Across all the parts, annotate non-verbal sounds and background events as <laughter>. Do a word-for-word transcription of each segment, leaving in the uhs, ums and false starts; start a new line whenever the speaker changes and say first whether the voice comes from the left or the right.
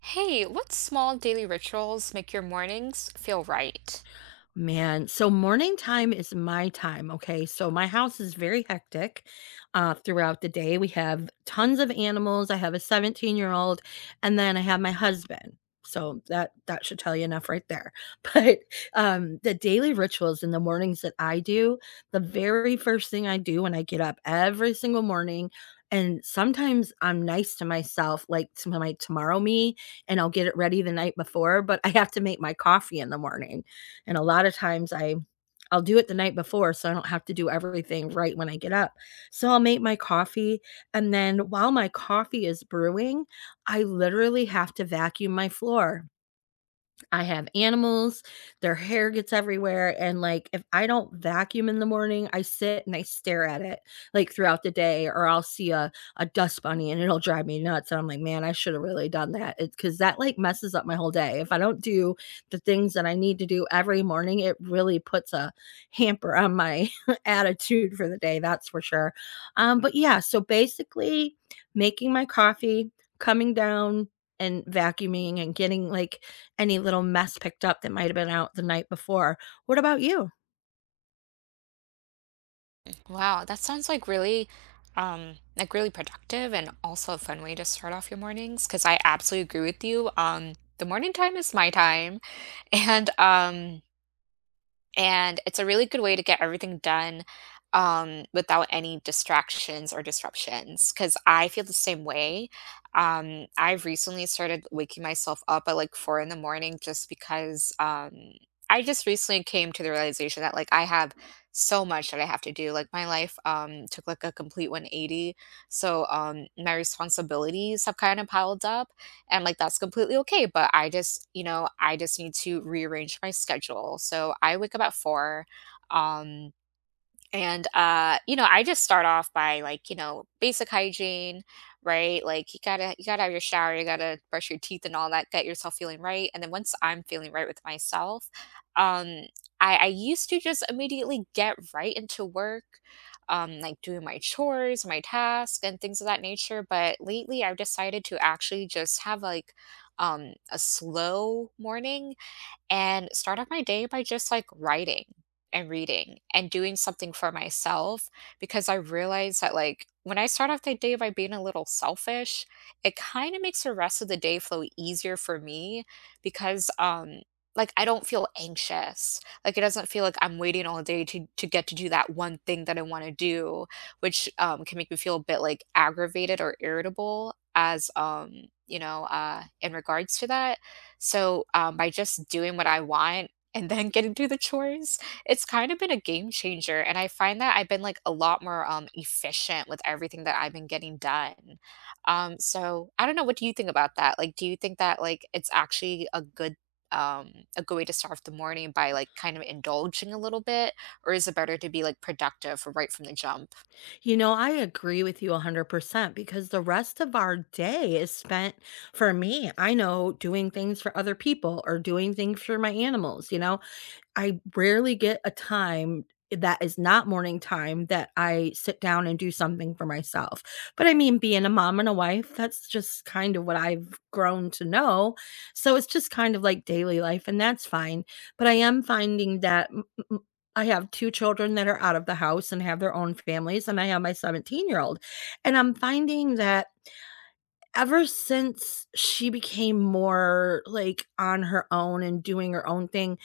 right: Hey, what small daily rituals make your mornings feel right?
left: Man, so morning time is my time, okay? So my house is very hectic uh, throughout the day. We have tons of animals. I have a seventeen-year-old, and then I have my husband. So that that should tell you enough right there. <laughs> But um, the daily rituals in the mornings that I do, the very first thing I do when I get up every single morning, and sometimes I'm nice to myself, like to my tomorrow me, and I'll get it ready the night before, but I have to make my coffee in the morning. And a lot of times I I'll do it the night before so I don't have to do everything right when I get up. So I'll make my coffee, and then while my coffee is brewing, I literally have to vacuum my floor. I have animals, their hair gets everywhere, and, like, if I don't vacuum in the morning, I sit and I stare at it, like, throughout the day, or I'll see a a dust bunny, and it'll drive me nuts, and I'm like, "Man, I shoulda really done that." It's because that, like, messes up my whole day. If I don't do the things that I need to do every morning, it really puts a hamper on my <laughs> attitude for the day, that's for sure. Um, but, yeah, so basically making my coffee, coming down, and vacuuming and getting, like, any little mess picked up that might have been out the night before. What about you?
right: Wow, that sounds like really, um, like really productive and also a fun way to start off your mornings. Because I absolutely agree with you. Um, the morning time is my time, <laughs> and um, and it's a really good way to get everything done, um, without any distractions or disruptions. Because I feel the same way. Um, I've recently started waking myself up at, like, four in the morning just because, um, I just recently came to the realization that, like, I have so much that I have to do, like, my life, um, took, like, a complete one eighty, so, um, my responsibilities have kinda piled up, and like that's completely okay, but I just, you know I just need to rearrange my schedule, so I wake up at four. Um and uh, You know, I just start off by like, you know, basic hygiene, right? Like you gotta you gotta have your shower, you gotta brush your teeth and all that, get yourself feeling right. And then once I'm feeling right with myself, um, I, I used to just immediately get right into work, um, like doing my chores, my tasks, and things of that nature. But lately I've decided to actually just have like um a slow morning and start off my day by just like writing and reading and doing something for myself, because I realize that, like, when I start off the day by being a little selfish, it kind of makes the rest of the day flow easier for me because um like I don't feel anxious. Like it doesn't feel like I'm waiting all day to to get to do that one thing that I want to do, which um can make me feel a bit like aggravated or irritable as um you know uh in regards to that. So, um, by just doing what I want and then getting through the chores, it's kind of been a game changer. And I find that I've been like a lot more, um, efficient with everything that I've been getting done. Um, so I don't know. What do you think about that? Like, do you think that like it's actually a good um a good way to start off the morning by like kind of indulging a little bit, or is it better to be like productive right from the jump?
left: You know, I agree with you a hundred percent because the rest of our day is spent, for me, I know, doing things for other people or doing things for my animals. You know, I rarely get a time that is not morning time that I sit down and do something for myself. But I mean, being a mom and a wife, that's just kind of what I've grown to know. So it's just kind of like daily life, and that's fine. But I am finding that m- m- m- I have two children that are out of the house and have their own families, and I have my seventeen year old. And I'm finding that ever since she became more, like, on her own and doing her own thing,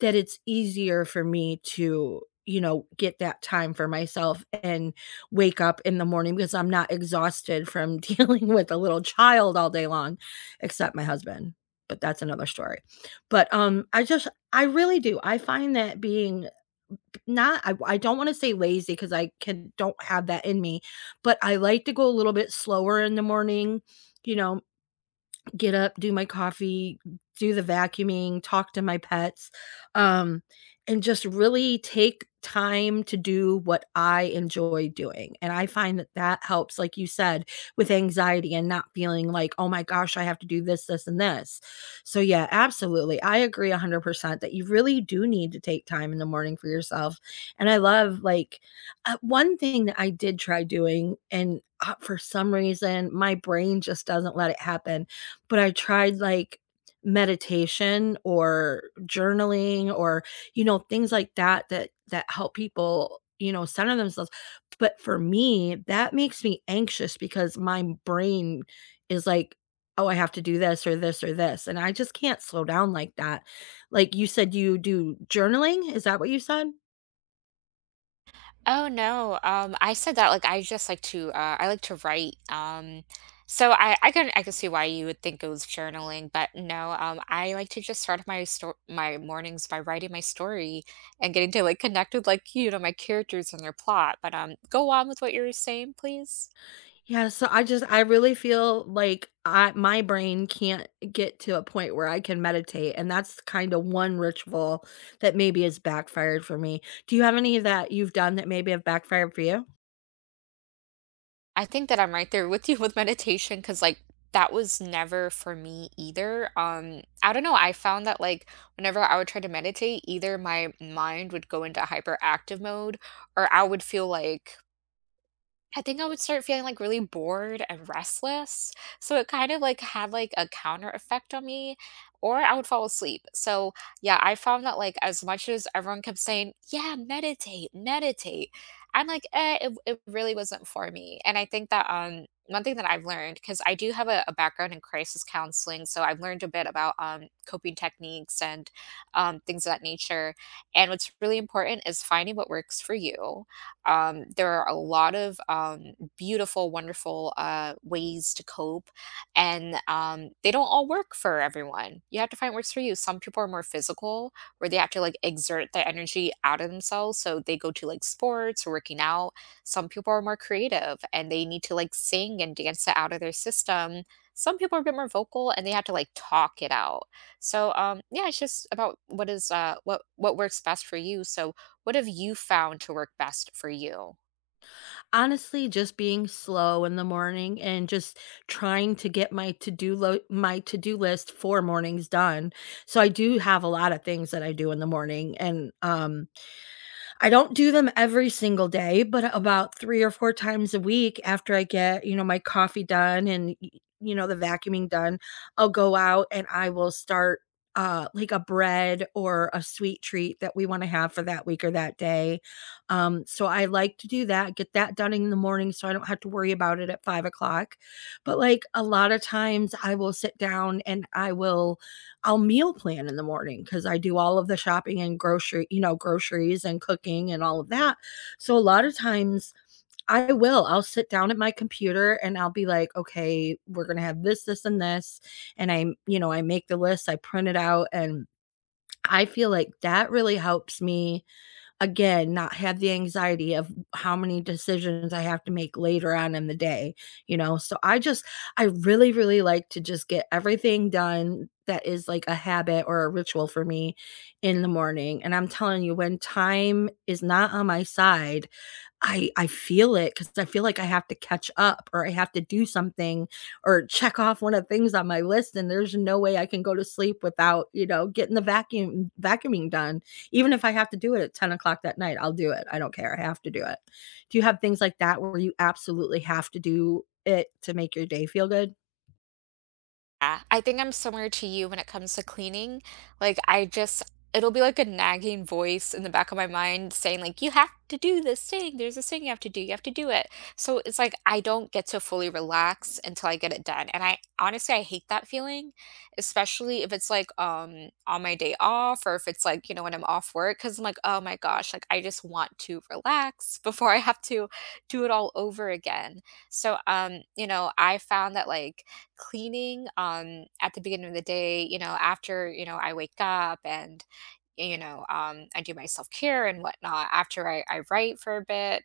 left: that it's easier for me to, you know, get that time for myself and wake up in the morning because I'm not exhausted from <laughs> dealing with a little child all day long, except my husband, but that's another story. But, um, I just I really do. I find that being not I I don't wanna say lazy because I can don't have that in me, but I like to go a little bit slower in the morning, you know, get up, do my coffee, do the vacuuming, talk to my pets, um, and just really take time to do what I enjoy doing, and I find that that helps, like you said, with anxiety and not feeling like, "Oh my gosh, I have to do this, this, and this." So, yeah, absolutely, I agree a hundred percent that you really do need to take time in the morning for yourself, and I love, like uh, one thing that I did try doing, and, uh, for some reason, my brain just doesn't let it happen, but I tried, like, meditation or journaling or, you know, things like that that that help people, you know, center themselves. But for me, that makes me anxious because my brain is like, "Oh, I have to do this or this or this," and I just can't slow down like that. Like, you said you do journaling? Is that what you said?
right: Oh no. Um, I said that like I just like to uh, I like to write. Um, so I I can I can see why you would think it was journaling, but no. Um, I like to just start my sto- my mornings by writing my story and getting to like connect with like, you know, my characters and their plot. But um, go on with what you were saying, please.
left: Yeah, so I just I really feel like I my brain can't get to a point where I can meditate, and that's kind of one ritual that maybe has backfired for me. Do you have any that you've done that maybe have backfired for you?
right: I think that I'm right there with you <laughs> with meditation because, like, that was never for me either. Um, I don't know. I found that, like, whenever I would try to meditate, either my mind would go into hyperactive mode or I would feel like I think I would start feeling like really bored and restless. So it kind of like had like a counter effect on me, or I would fall asleep. So yeah, I found that like as much as everyone kept saying, yeah, meditate, meditate, I'm like, eh, it, it really wasn't for me. And I think that um one thing that I've learned, because I do have a, a background in crisis counseling, so I've learned a bit about um coping techniques and um things of that nature. And what's really important is finding what works for you. Um, there are a lot of, um, beautiful, wonderful, uh, ways to cope, and um, they don't all work for everyone. You have to find what works for you. Some people are more physical, where they have to like exert their energy out of themselves, so they go to like sports or working out. Some people are more creative, and they need to like sing and dance it out of their system. Some people are a bit more vocal, and they have to like talk it out. So um, yeah, it's just about what is uh, what what works best for you. So what have you found to work best for you?
left: Honestly, just being slow in the morning and just trying to get my to-do lo- my to-do list for mornings done. So I do have a lot of things that I do in the morning, and um I don't do them every single day, but about three or four times a week after I get, you know, my coffee done and, y you know, the vacuuming done, I'll go out and I will start, uh, like, a bread or a sweet treat that we wanna have for that week or that day. Um, so I like to do that, get that done in the morning so I don't have to worry about it at five o'clock. But, like, a lot of times, I will sit down and I will I'll meal plan in the morning because I do all of the shopping and grocery, you know, groceries and cooking and all of that. So, a lot of times I will, I'll sit down at my computer and I'll be like, "Okay, we're gonna have this, this, and this," and I'm, you know, I make the list, I print it out, and I feel like that really helps me, again, not have the anxiety of how many decisions I have to make later on in the day, you know? So I just I really, really like to just get everything done that is like a habit or a ritual for me in the morning. And I'm telling you, when time is not on my side, I I feel it because I feel like I have to catch up or I have to do something or check off one of the things on my list, and there's no way I can go to sleep without, you know, getting the vacuum vacuuming done. Even if I have to do it at ten o'clock that night, I'll do it. I don't care. I have to do it. Do you have things like that where you absolutely have to do it to make your day feel good?
right: Yeah, I think I'm similar to you when it comes to cleaning. Like, I just, it'll be like a nagging voice in the back of my mind saying, like, you have to do this thing. There's this thing you have to do. You have to do it. So it's like, I don't get to fully relax until I get it done. And I honestly, I hate that feeling, especially if it's like um on my day off, or if it's like, you know, when I'm off work, because I'm like, oh my gosh, like, I just want to relax <laughs> before I have to do it all over again. So, um, you know, I found that like cleaning, um, at the beginning of the day, you know, after, you know, I wake up and, you know, um, I do my self care and whatnot after I, I write for a bit.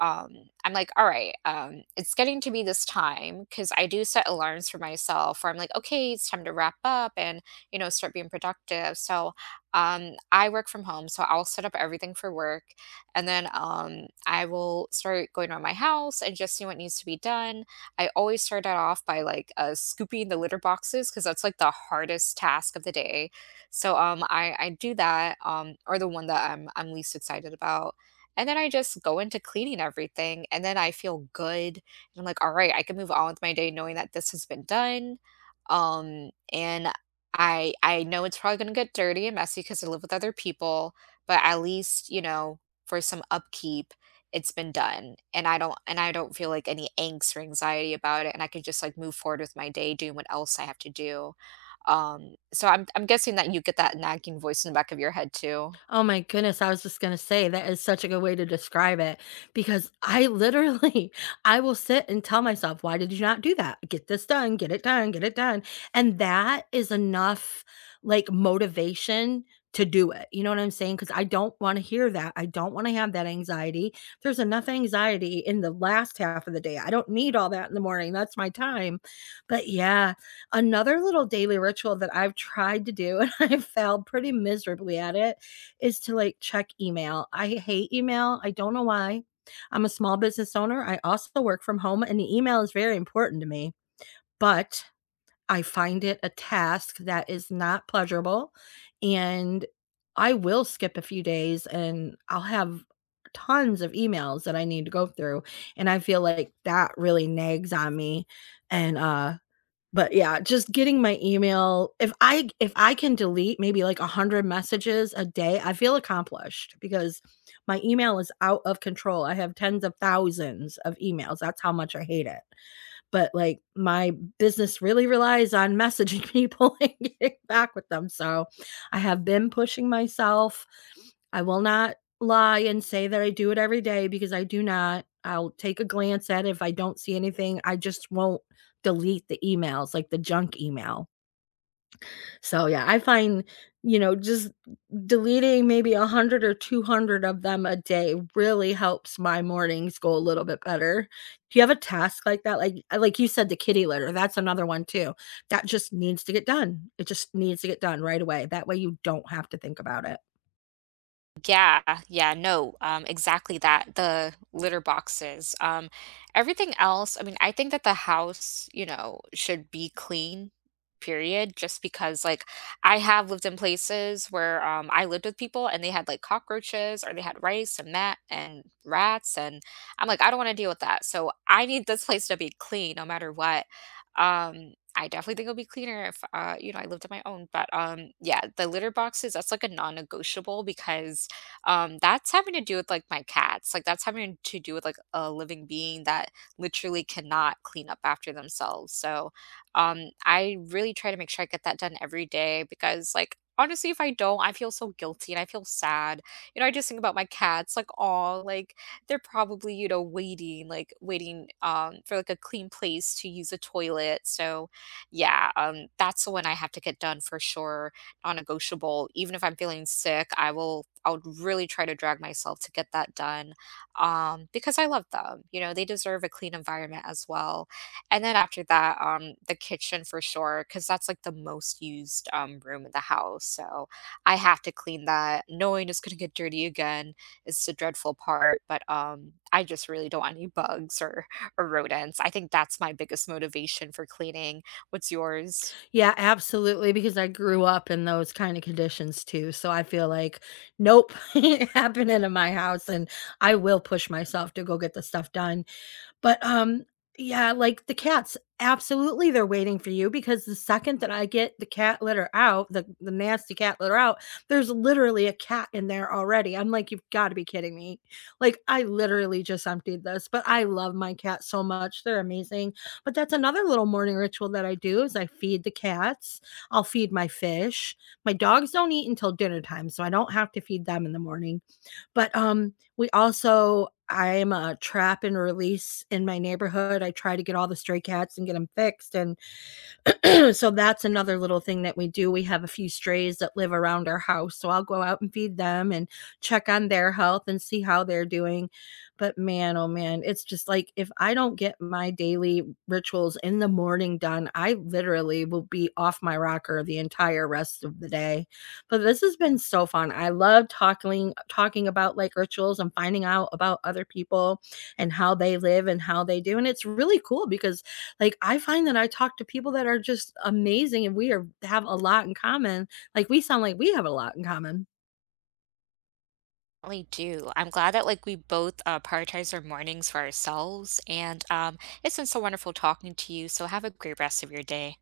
right: Um, I'm like, all right, um, it's getting to be this time because I do set alarms for myself where I'm like, okay, it's time to wrap up and, you know, start being productive. So um, I work from home, so I'll set up everything for work, and then um, I will start going around my house and just see what needs to be done. I always start it off by like, uh, scooping the litter boxes, because that's like the hardest task of the day. So um, I I do that, um, or the one that I'm I'm least excited about. And then I just go into cleaning everything, and then I feel good. And I'm like, all right, I can move on with my day knowing that this has been done. Um, and I I know it's probably gonna get dirty and messy because I live with other people, but at least, you know, for some upkeep, it's been done, and I don't, and i don't feel like any angst or anxiety about it, and I can just like move forward with my day doing what else I have to do. Um so i'm i'm guessing that you get that nagging voice in the back of your head too.
left: Oh my goodness, I was just gonna say that is such a good way to describe it because I literally <laughs> I will sit and tell myself, "Why did you not do that? Get this done, get it done, get it done." And that is enough, like, motivation to do it. You know what I'm saying? Because I don't want to hear that. I don't want to have that anxiety. There's enough anxiety in the last half of the day. I don't need all that in the morning. That's my time. But yeah, another little daily ritual that I've tried to do <laughs> and I've failed pretty miserably at it is to like check email. I hate email. I don't know why. I'm a small business owner. I also work from home, and the email is very important to me, but I find it a task that is not pleasurable. And I will skip a few days and I'll have tons of emails that I need to go through. And I feel like that really nags on me. And uh, but yeah, just getting my email, if I if I can delete maybe like a hundred messages a day, I feel accomplished because my email is out of control. I have tens of thousands of emails. That's how much I hate it, but, like, my business really relies on messaging people <laughs> and getting back with them, so I have been pushing myself. I will not lie and say that I do it every day because I do not. I'll take a glance at it, if I don't see anything, I just won't delete the emails, like, the junk email. So, yeah, I find, you know, just deleting maybe a hundred or two hundred of them a day really helps my mornings go a little bit better. Do you have a task like that? Like uh, like you said, the kitty litter, that's another one too. That just needs to get done. It just needs to get done right away. That way you don't have to think about it.
right: Yeah, yeah, no, um, exactly that. The litter boxes. Um, everything else, I mean, I think that the house, you know, should be clean, period, just because like I have lived in places where um I lived with people and they had like cockroaches, or they had rice and that and rats, and I'm like, I don't want to deal with that. So I need this <laughs> place to be clean no matter what. Um I definitely think it'll be cleaner if, uh you know, I lived on my own, but um yeah, the litter boxes, that's like a non-negotiable, because um that's having to do with like my cats, like that's having to do with like a living being that literally cannot clean up after themselves. So um I really try to make sure I get that done every day, because like honestly if I don't, I feel so guilty and I feel sad. You know, I just think about my cats, like, oh, like, they're probably, you know, waiting like waiting, um for like a clean place to use a toilet. So yeah, um that's the one I have to get done, for sure, non-negotiable. Even if I'm feeling sick, I will, I would really try to drag myself to get that done, um, because I love them. You know, they deserve a clean environment as well. And then after that, um, the kitchen for sure, because that's like the most used, um, room in the house. So I have to clean that. Knowing it's gonna get dirty again is the dreadful part. But um, I just really don't want any bugs or or rodents. I think that's my biggest motivation for cleaning. What's yours?
left: Yeah, absolutely, because I grew up in those kinda conditions too, so I feel like, "Nope, <laughs> ain't happening in my house," and I will push myself to go get the stuff done. But, um, yeah, like, the cats, absolutely, they're waiting for you because the second that I get the cat litter out, the the nasty cat litter out, there's literally a cat in there already. I'm like, "You've gotta be kidding me." Like, I literally just emptied this, but I love my cats so much, they're amazing. But that's another little morning ritual that I do is I feed the cats, I'll feed my fish. My dogs don't eat until dinner time, so I don't have to feed them in the morning. But, um, we also I'm a trap and release in my neighborhood, I try to get all the stray cats and get them fixed, and <clears throat> so that's another little thing that we do. We have a few strays that live around our house. So I'll go out and feed them and check on their health and see how they're doing. But man, oh man, it's just like if I don't get my daily rituals in the morning done, I literally will be off my rocker the entire rest of the day. But this has been so fun. I love talking talking about like rituals and finding out about other people and how they live and how they do. And it's really cool because like, I find that I talk to people that are just amazing and we are have a lot in common. Like, we sound like we have a lot in common.
right: Definitely do. I'm glad that like we both, uh, prioritize our mornings for ourselves, and um, it's been so wonderful talking to you. So have a great rest of your day.